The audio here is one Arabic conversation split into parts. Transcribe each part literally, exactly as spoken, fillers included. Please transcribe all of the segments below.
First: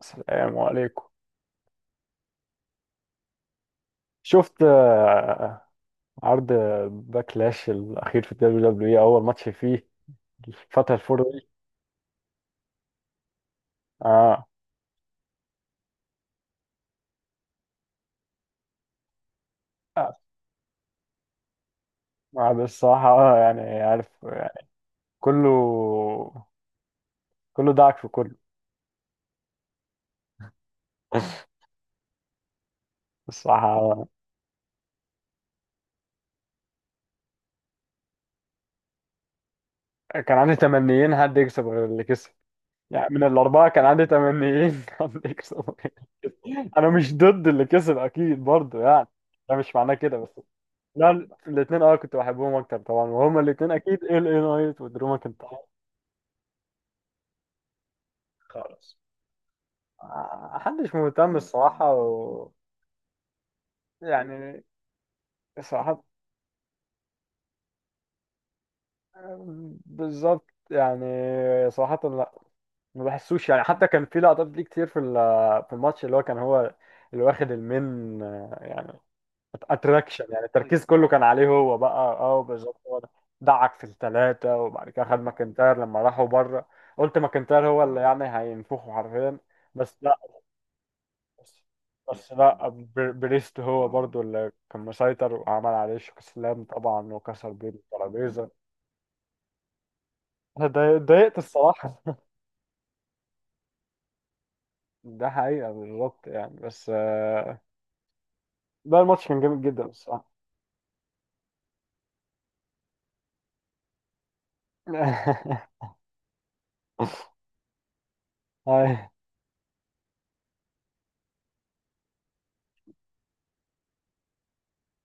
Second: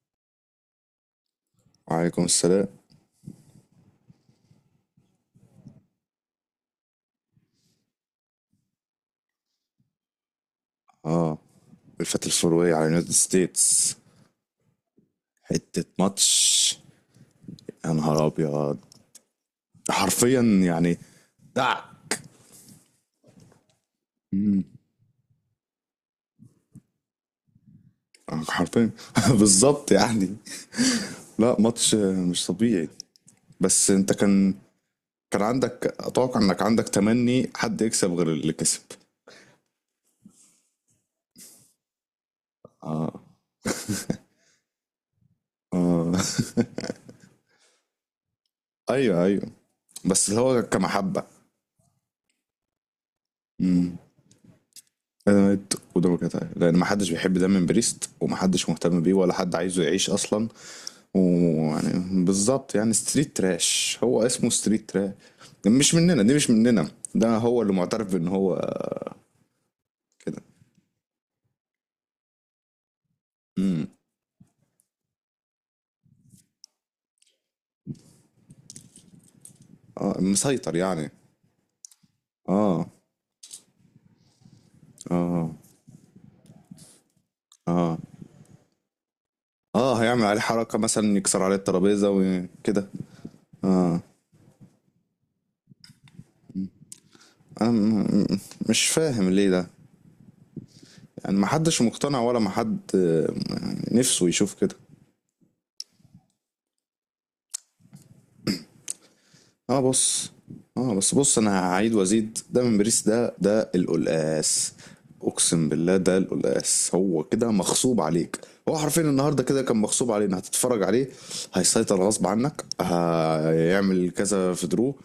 السلام عليكم. وعليكم السلام. شفت آه، عرض باكلاش الأخير في الدبليو دبليو إي؟ أول ماتش فيه الفترة الفوري اه، دي. الفتى الفورية على يونايتد ستيتس، آه. حتة ماتش. يا نهار ابيض، آه. حرفيا يعني دعك. آه. الصراحة آه يعني عارف يعني، كله كله دعك في كله. آه، حرفيا. بالظبط يعني، لا ماتش مش طبيعي. بس الصراحة انت كان كان عندك، اتوقع انك عندك تمني حد يكسب غير اللي كسب. آه، كان عندي تمنيين حد يكسب غير اللي كسب. يعني اه. من الأربعة كان عندي تمنيين حد يكسب. اه أنا مش ضد اللي كسب أكيد برضه يعني، ايوه، ايوه. ده مش معناه كده بس بس. اللي هو لا، كمحبة. الاثنين اه كنت بحبهم اكتر طبعا، وهما الاثنين امم. اكيد ال اي نايت ودرو انا ماكنتاير. ميت قدامك لان ما حدش بيحب دايما بريست، وما حدش خالص، مهتم بيه، ولا حد عايزه يعيش اصلا. محدش مهتم الصراحة ويعني و، بالظبط يعني، ستريت تراش هو اسمه يعني ستريت تراش. مش صراحة. مننا، دي مش مننا. ده هو اللي معترف بان هو كده. بالظبط يعني. صراحة لا، ما بحسوش يعني. حتى امم. كان في لقطات ليه كتير في ال- في الماتش اللي هو كان هو اللي واخد المين آه، يعني اه، اتراكشن. يعني مسيطر التركيز كله يعني. كان عليه هو بقى اه بالظبط اه. هو ده. دعك في الثلاثة، وبعد كده خد اه. ماكنتاير لما راحوا بره. قلت ماكنتاير هو اه. اللي يعني هينفخه حرفيا بس. اه. هيعمل عليه حركة، مثلا يكسر عليه بس الترابيزة بس لا، وكده. بر- بريست هو برضو اللي كان مسيطر، وعمل عليه استسلام طبعا، وكسر بيه انا م- م- الترابيزة. مش فاهم ليه ده. أنا اتضايق- يعني اتضايقت محدش الصراحة. مقتنع، ولا محد آه، يعني نفسه يشوف كده. ده حقيقة بالظبط يعني بس آه، ده الماتش كان جامد اه، جدا الصراحة. بص. اه بس بص، انا هعيد وازيد. ده من باريس، ده ده القلقاس. اقسم بالله ده القلقاس، هو كده مغصوب عليك. هو حرفيا هاي. النهارده كده كان مغصوب علينا هتتفرج عليه. هيسيطر غصب عنك، هيعمل كذا في درو،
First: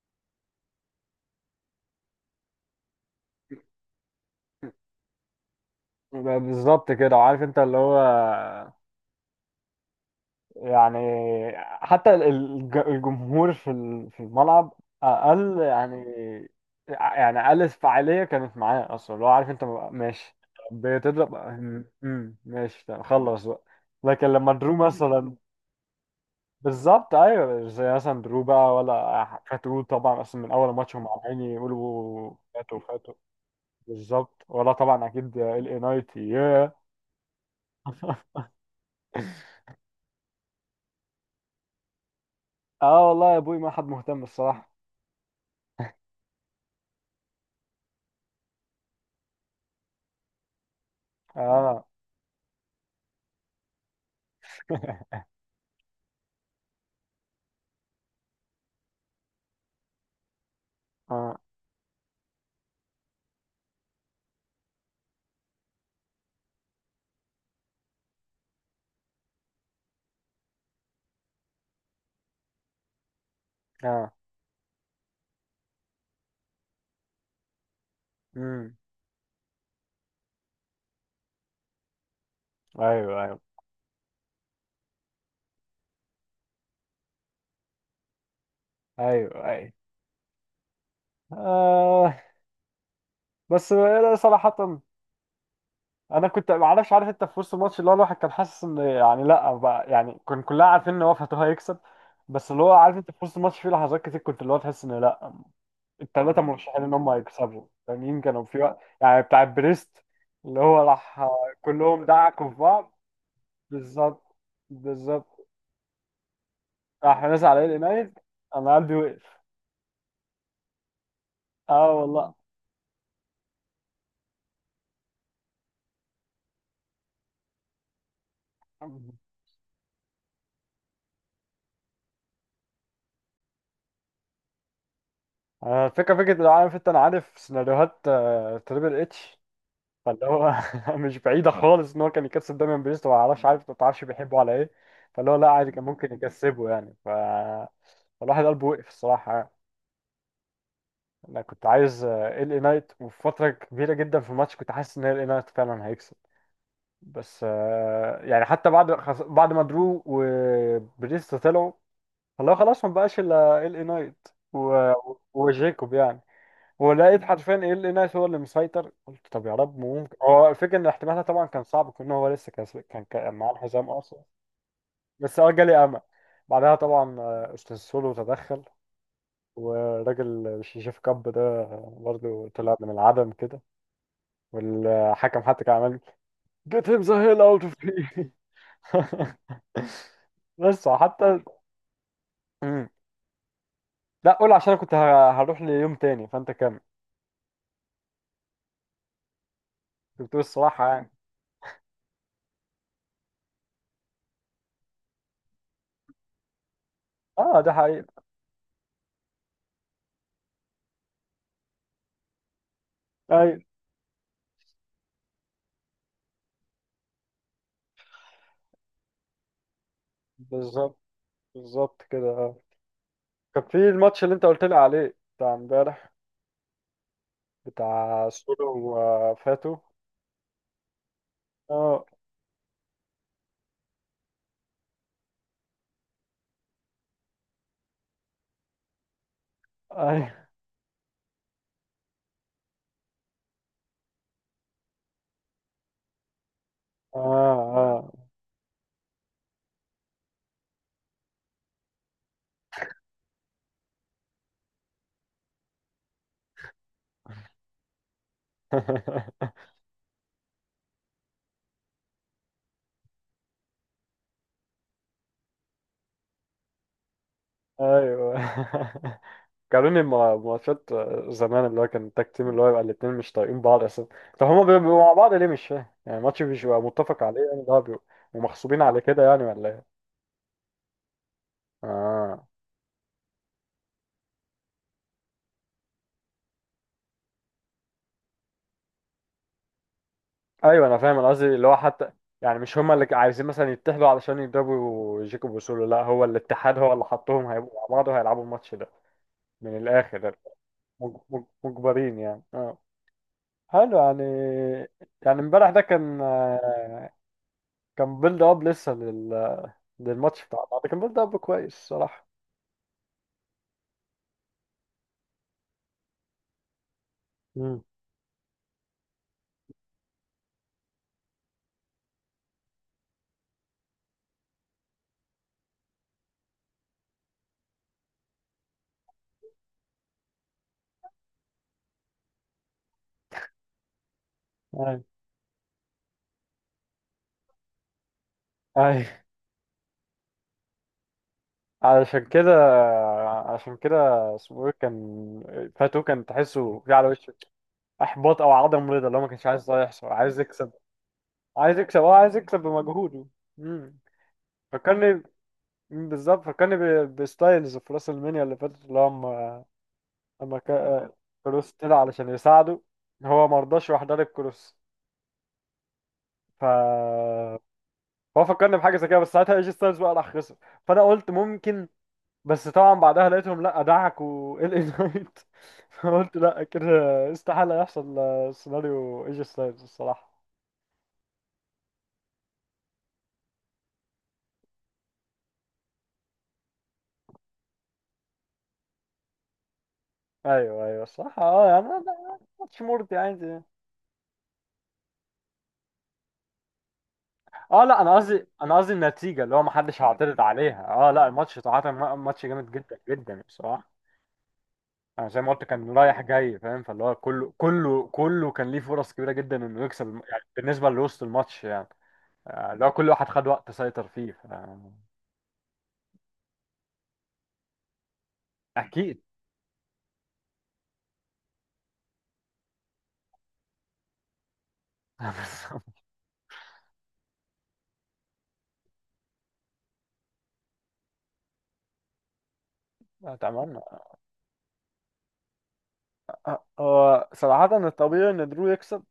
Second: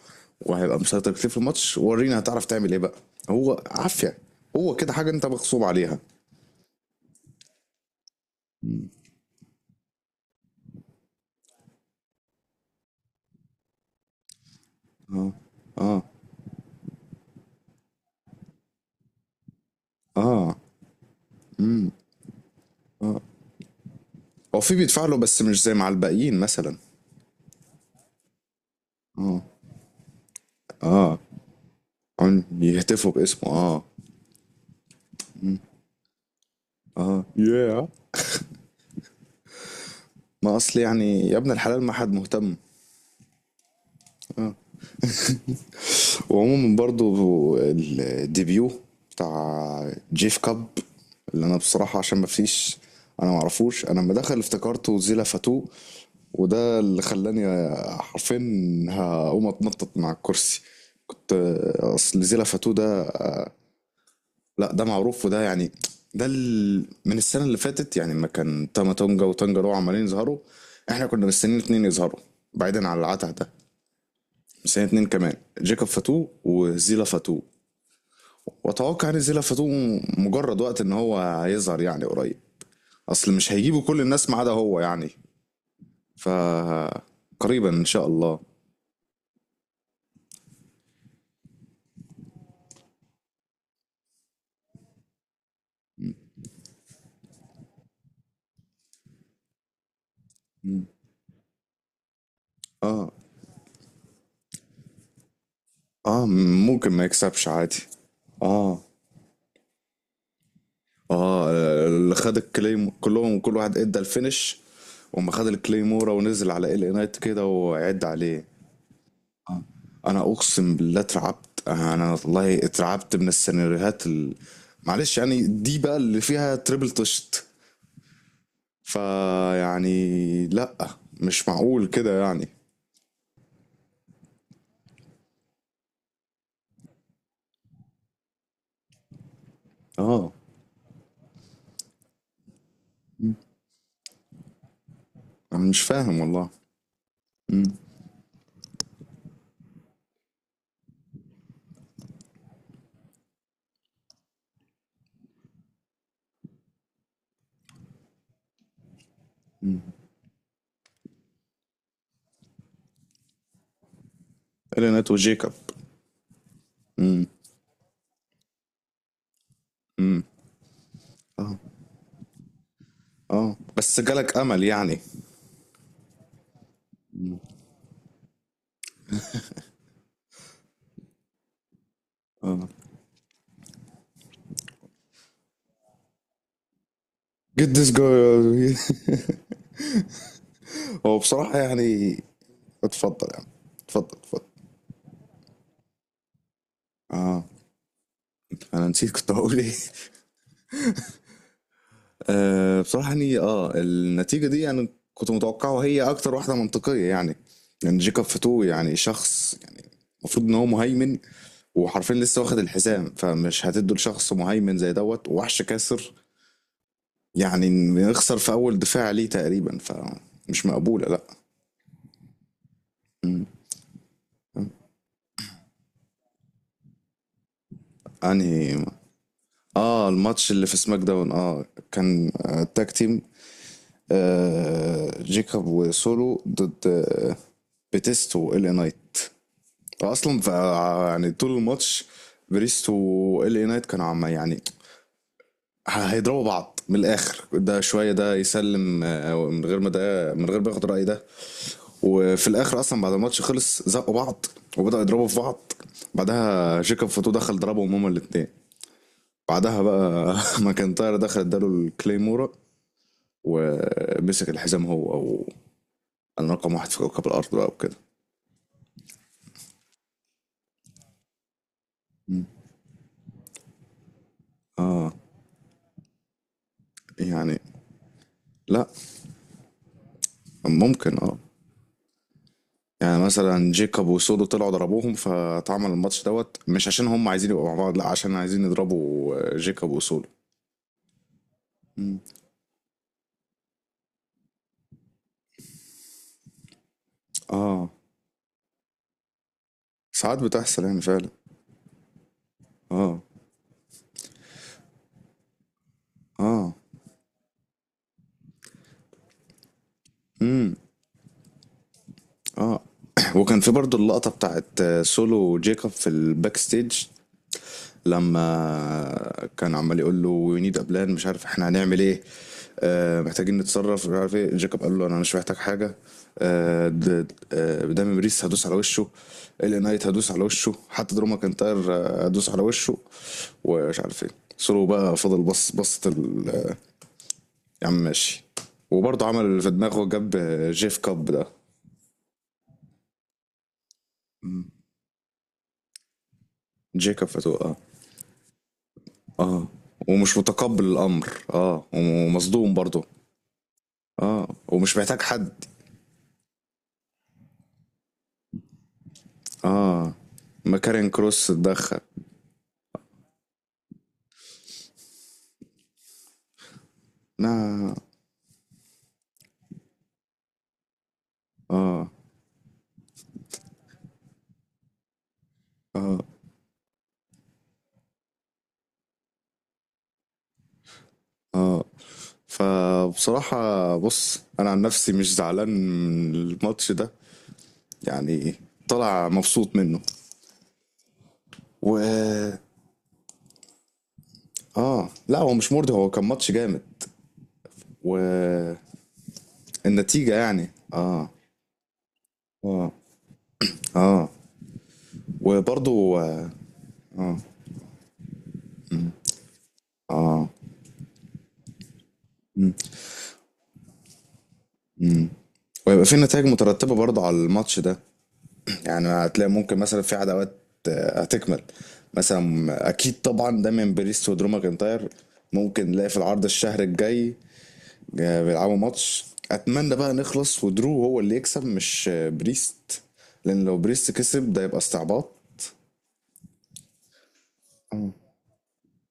وهيبقى مسيطر كتير في الماتش. ورينا هتعرف تعمل ايه بقى. هو عافية، هو كده حاجة انت مغصوب عليها. بالظبط كده، وعارف انت اللي هو يعني حتى ال- الج- الجمهور في ال- في الملعب اه. اقل اه. يعني. يعني اقل فعاليه كانت معاه اصلا، لو عارف انت ماشي اه. بتضرب. امم ماشي، طب خلص بقى. لكن لما هو في درو بيدفع له، مثلا بس مش زي مع الباقيين مثلا. بالظبط ايوه، زي مثلا درو بقى ولا اه. فاتو طبعا، اصلا من اول ماتش هم اه. عمالين يقولوا عن- فاتو يهتفوا فاتو. باسمه، اه. بالظبط، ولا طبعا اكيد ال اي نايت ياه. اه، ياه. ما اصل يعني، يا ابن الحلال ما حد مهتم. اه والله يا ابوي، ما حد مهتم الصراحه. وعموما برضو، الديبيو بتاع جيف كاب، اللي انا اه. بصراحة عشان ما فيش، انا معرفوش. انا لما دخل افتكرته زيلا فاتو، وده اللي خلاني حرفيا هقوم اتنطط مع الكرسي كنت. اه. اصل زيلا فاتو ده، لا ده معروف، وده يعني ده ال- من السنة اللي فاتت، يعني ما كان تاما تونجا وتانجا دول عمالين يظهروا. احنا كنا مستنيين اتنين يظهروا بعيدا عن العته ده. اه. سنة اتنين كمان، جيكوب فاتو وزيلا فاتو. امم. واتوقع ان زيلا فاتو مجرد وقت ان هو هيظهر يعني قريب. ايوه، اصل ايوه، مش هيجيبوا كل الناس ما عدا هو يعني. ف، قريبا ان شاء الله. ايوه، ايوه. آه، بس لا، صراحة انا كنت ما اعرفش. عارف انت في وسط الماتش اللي هو الواحد كان حاسس ان يعني لا بقى، يعني كان كلنا عارفين ان هو فاتو هيكسب. بس اللي هو عارف انت اه. في وسط الماتش في لحظات كتير كنت اللي هو تحس ان لا، اه، الثلاثة مرشحين ممكن ان ما هم يكسبش هيكسبوا. عادي. التانيين كانوا في اه. وقت يعني بتاع بريست. اللي هو راح اه، آه، كلهم اللي خد دعكوا في الكليم بعض. كلهم، كل واحد ادى بالظبط. الفينش، وما بالظبط. خد الكليمورا ونزل على ال نايت راح كده نزل على وعد القنايد. عليه. انا قلبي وقف. انا اقسم بالله اترعبت، اه انا والله. والله اترعبت من السيناريوهات ال... معلش يعني، دي بقى اللي فيها تريبل طشت. فيعني لا، مش معقول كده يعني. آه، فكرة فكرة لو عارف انت، انا عارف سيناريوهات آه، تريبل اتش، فاللي اه. هو مش بعيدة خالص ان هو كان يكسب دايما بريست، وما اعرفش. عارف، ما تعرفش بيحبه على ايه. فاللي هو لا انا عادي مش كان ممكن فاهم والله. يكسبه يعني ف، امم. فالواحد قلبه وقف الصراحة يعني. انا كنت عايز آه، ال اي نايت. وفي فترة كبيرة جدا في الماتش كنت حاسس ان ال اي نايت فعلا هيكسب. بس آه، يعني حتى بعد خس- بعد ما درو وبريست طلعوا، فاللي هو خلاص ما بقاش الا ال اي نايت و، الينات وجيكوب. وجيكوب يعني. ولقيت امم. حرفيا ايه اللي ناس، هو اللي مسيطر. قلت طب يا رب ممكن امم. هو. الفكره ان احتمالها طبعا اه. كان صعب، كون هو لسه كان كان كان معاه اه، الحزام بس اصلا. جالك امل يعني. بس اه جالي امل. بعدها طبعا مم. آه، استاذ سولو تدخل، والراجل الشيشيف كاب ده برضه اه. طلع من العدم كده. والحكم حتى كان عمال get him the hell out get of this here. guy. بس هو حتى. بصراحة يعني مم. اتفضل يعني، اتفضل، لا اتفضل. قول، عشان أنا كنت ه- هروح ليوم تاني، فانت كمل. اه. انا نسيت كنت هقول ايه. كنت بتقول الصراحه يعني. أه بصراحة يعني اه النتيجة دي يعني كنت متوقعه، وهي أكتر واحدة منطقية يعني. اه، ده يعني حقيقي. جيكوب فاتو يعني شخص يعني المفروض إن هو مهيمن. وحرفيا لسه واخد الحزام، ايوه فمش هتدوا لشخص مهيمن زي دوت ووحش كاسر يعني إن يخسر في أول دفاع ليه تقريبا. فمش بالظبط. مقبولة لأ. بالظبط كده اه. مم. كان في الماتش اللي انت قلت لي عليه بتاع امبارح، بتاع سولو أنهي؟ وفاتو. اه، الماتش اللي في سماك داون. اه، اه. كان آه، تاج تيم. آه جيكوب وسولو ضد آه بيتيستو ال نايت ايوه. اصلا. ف، يعني طول الماتش بريست وال اي نايت كانوا عم يعني، ه- هيضربوا بعض من اه. الاخر. ده شويه اه. ده يسلم، آه، من غير ما ده من غير ما ياخد راي ده. وفي الاخر اصلا بعد الماتش خلص، زقوا بعض وبداوا يضربوا في بعض. بعدها جيكوب فوتو دخل ضربهم هما الاثنين. بعدها بقى ماكنتاير دخل اداله الكليمورا، ومسك الحزام هو. او انا رقم واحد في كوكب الارض بقى وكده. ايوه. قالوا لي ما- ماتشات زمان، اللي هو كان التاك تيم اللي هو يبقى الاتنين مش طايقين بعض اساسا. طب هما بيبقوا مع اه. بعض ليه؟ مش فاهم، يعني الماتش مش بيبقى متفق عليه يعني، يعني، ده بيبقوا ومغصوبين لا على كده يعني ولا ايه؟ ممكن اه، اه، يعني مثلا جيكوب وسودو طلعوا ضربوهم، فاتعمل الماتش دوت. مش عشان هم عايزين يبقوا مع بعض، لا عشان عايزين يضربوا آه، جيكوب وسودو. ايوه انا فاهم، انا قصدي اللي هو حتى مم. يعني مش هما اللي عايزين مثلا يتحدوا علشان يضربوا جيكوب وسولو، لا، هو الاتحاد هو اللي حطهم هيبقوا اه، مع بعض وهيلعبوا الماتش ده. من الاخر ساعات بتحصل يعني مج- فعلا. مج- مجبرين يعني، اه. اه. حلو يعني. يعني امبارح ده كان اه. آه، كان بيلد اب لسه لل... للماتش بتاع امم. بعض. كان بيلد اب كويس صراحة. اه. وكان في برضو اللقطة بتاعت آه، سولو وجيكوب في الباك ستيج. امم لما كان عمال يقول له وي نيد ابلان، مش عارف احنا هنعمل ايه. آه، محتاجين نتصرف مش عارف ايه. جاكوب قال له انا مش محتاج حاجه. آه د- آه، دامي بريس هدوس على وشه، الي نايت هدوس على وشه، حتى دروما كنتاير آه، هدوس على وشه، ومش عارف ايه. سولو اي، بقى فضل بص، بصت ال- آه، يا عم ماشي. اي وبرضه عمل اللي في دماغه، جاب جيف كاب ده. علشان كده، عشان كده. اسمه ايه، كان فاتو كان تحسه في على جيكاب وشه فتوقع، اه. احباط او عدم رضا، اللي هو ما كانش عايز اه، ده يحصل، ومش عايز يكسب. متقبل الامر. عايز اه، يكسب اه عايز يكسب ومصدوم برضه. بمجهوده. امم. اه، ومش محتاج فكرني. حد. مم، بالظبط فكرني ب- بستايلز في راس المنيا اللي فاتت، اللي هو اما اه، اما ما كارين كا- كروس كروس اتدخل. طلع علشان يساعده، هو ما رضاش، راح ضارب كروس. ف، لا. هو فكرني بحاجه زي كده، بس ساعتها ايجي ستايلز بقى راح خسر، فانا قلت ممكن. اه. بس طبعا بعدها لقيتهم لا، دعكوا ال اي نايت. اه. فقلت لا، كده استحاله يحصل سيناريو ايجي ستايلز الصراحه. اه، فبصراحة بص انا عن نفسي مش زعلان من الماتش ده، يعني طلع مبسوط منه. ايوه، ايوه الصراحه اه، يعني أنا- و، ماتش مرضي يعني. اه، لا هو مش مرضي، هو كان ماتش جامد. اه لا، انا قصدي انا والنتيجة قصدي النتيجه اللي هو ما حدش مم. هيعترض يعني، عليها. اه لا، اه. الماتش صراحه م- ماتش جامد اه. جدا جدا بصراحه. اه. انا زي ما قلت كان وبرضو رايح اه. جاي فاهم، فاللي هو اه. كله كله كله كان ليه فرص كبيره جدا انه يكسب الم- يعني آه. بالنسبه لوسط الماتش يعني. آه، اللي هو كل واحد خد وقت سيطر فيه ف. ويبقى في نتائج مترتبة برضو على الماتش ده. يعني اكيد. هتلاقي ممكن مثلا في عداوات آه، هتكمل، مثلا اكيد طبعا دايما بريست ودرو ماكنتاير. بس. ممكن نلاقي في العرض الشهر الجاي آه، بيلعبوا ماتش. اتمنى بقى نخلص ودرو هو اللي يكسب، مش آه، بريست. لان لو اتمنى. بريست كسب ده يبقى استعباط. هو صراحه الطبيعي ان درو يكسب،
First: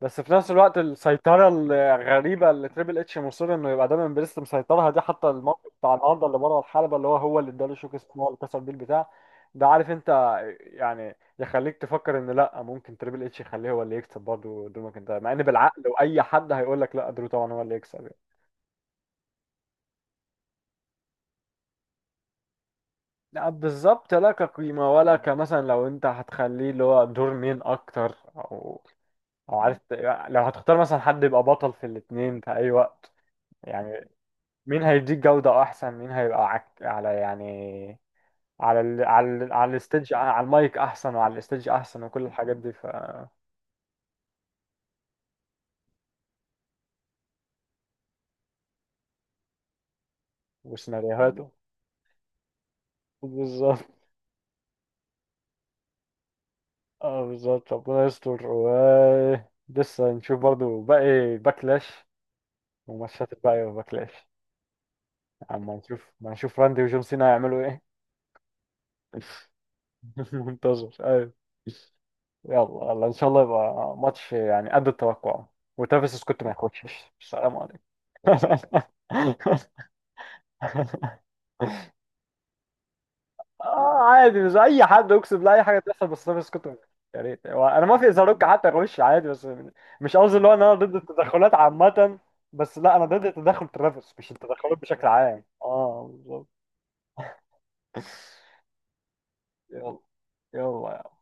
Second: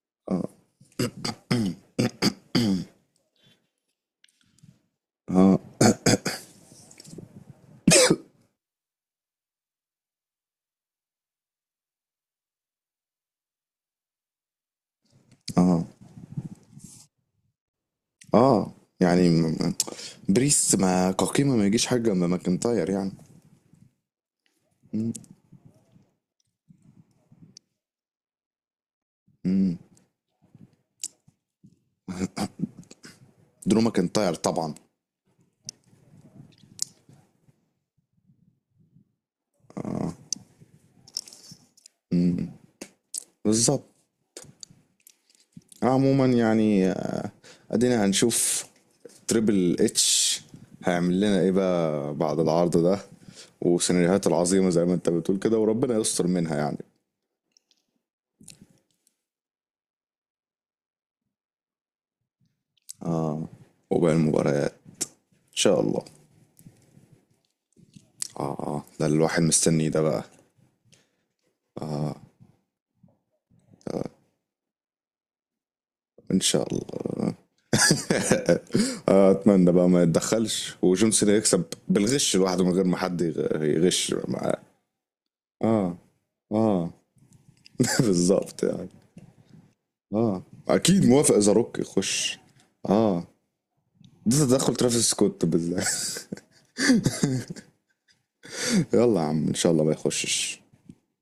بس في نفس الوقت السيطرة الغريبة اللي تريبل اتش مصر انه يبقى دايما بريست مسيطرها دي، حتى اه. الموقف بتاع النهارده اللي بره الحلبة اللي هو هو اللي اداله شوك اسمه، هو اللي كسر بيه البتاع ده، عارف انت. يعني يخليك تفكر ان لا، ممكن تريبل اتش يخليه هو اللي يكسب برضه درو ماكنتاير، مع ان بالعقل اه. واي حد هيقول لك لا، درو طبعا هو اللي يكسب يعني. اه. يعني م- م- بريست، ما كقيمة ما يجيش حاجة جنب ماكنتاير يعني. لا بالظبط، لا كقيمة مم. ولا كمثلا لو انت هتخليه اللي هو دور مين اكتر، او او مم. عارف، لو هتختار مثلا حد يبقى بطل في الاتنين في اي وقت، درو يعني ماكنتاير طبعا. مين هيديك جودة أحسن، مين هيبقى عك... على يعني، على ال... على ال... على الستيج، على المايك أحسن، وعلى الستيج أحسن، وكل الحاجات دي ف. بالظبط. عموما يعني، آه، ادينا هنشوف تريبل اتش هيعمل لنا وسيناريوهاته. ايه بقى بعد العرض ده. بالظبط. وسيناريوهات العظيمة زي ما انت بتقول كده، وربنا يستر منها يعني. اه بالظبط، ربنا يستر. و لسه نشوف برضو باقي باكلاش، وماتشات اه، الباقي وباكلاش. وباقي المباريات ان اما شاء الله. نشوف ما نشوف راندي وجون سينا هيعملوا ايه. اه. اه، ده اللي الواحد مستنيه ده بقى. منتظر، ايوه. اه، يلا يلا، ان شاء الله يبقى ماتش يعني قد التوقع، وتافيس ان سكوت ما شاء ياخدش. الله. السلام آه، عليكم. اتمنى بقى ما يتدخلش وجون سينا يكسب بالغش لوحده من غير ما حد يغ- اه، يغش عادي مش معاه. اي حد، اقسم بالله اي حاجه اه. تحصل بس انا مش كنت. اه. يا ريت، هو انا ما في ازاروك بالظبط حتى يعني. اخش عادي بس. مش قصدي اه، اللي هو ان انا ضد اكيد موافق التدخلات زاروك عامه، يخش. بس لا، انا اه، ضد تدخل ترافيس مش ده تدخل التدخلات بشكل ترافيس عام، سكوت بالله. اه بالظبط. يلا يا عم ان شاء الله ما يلا. يخشش. يلا.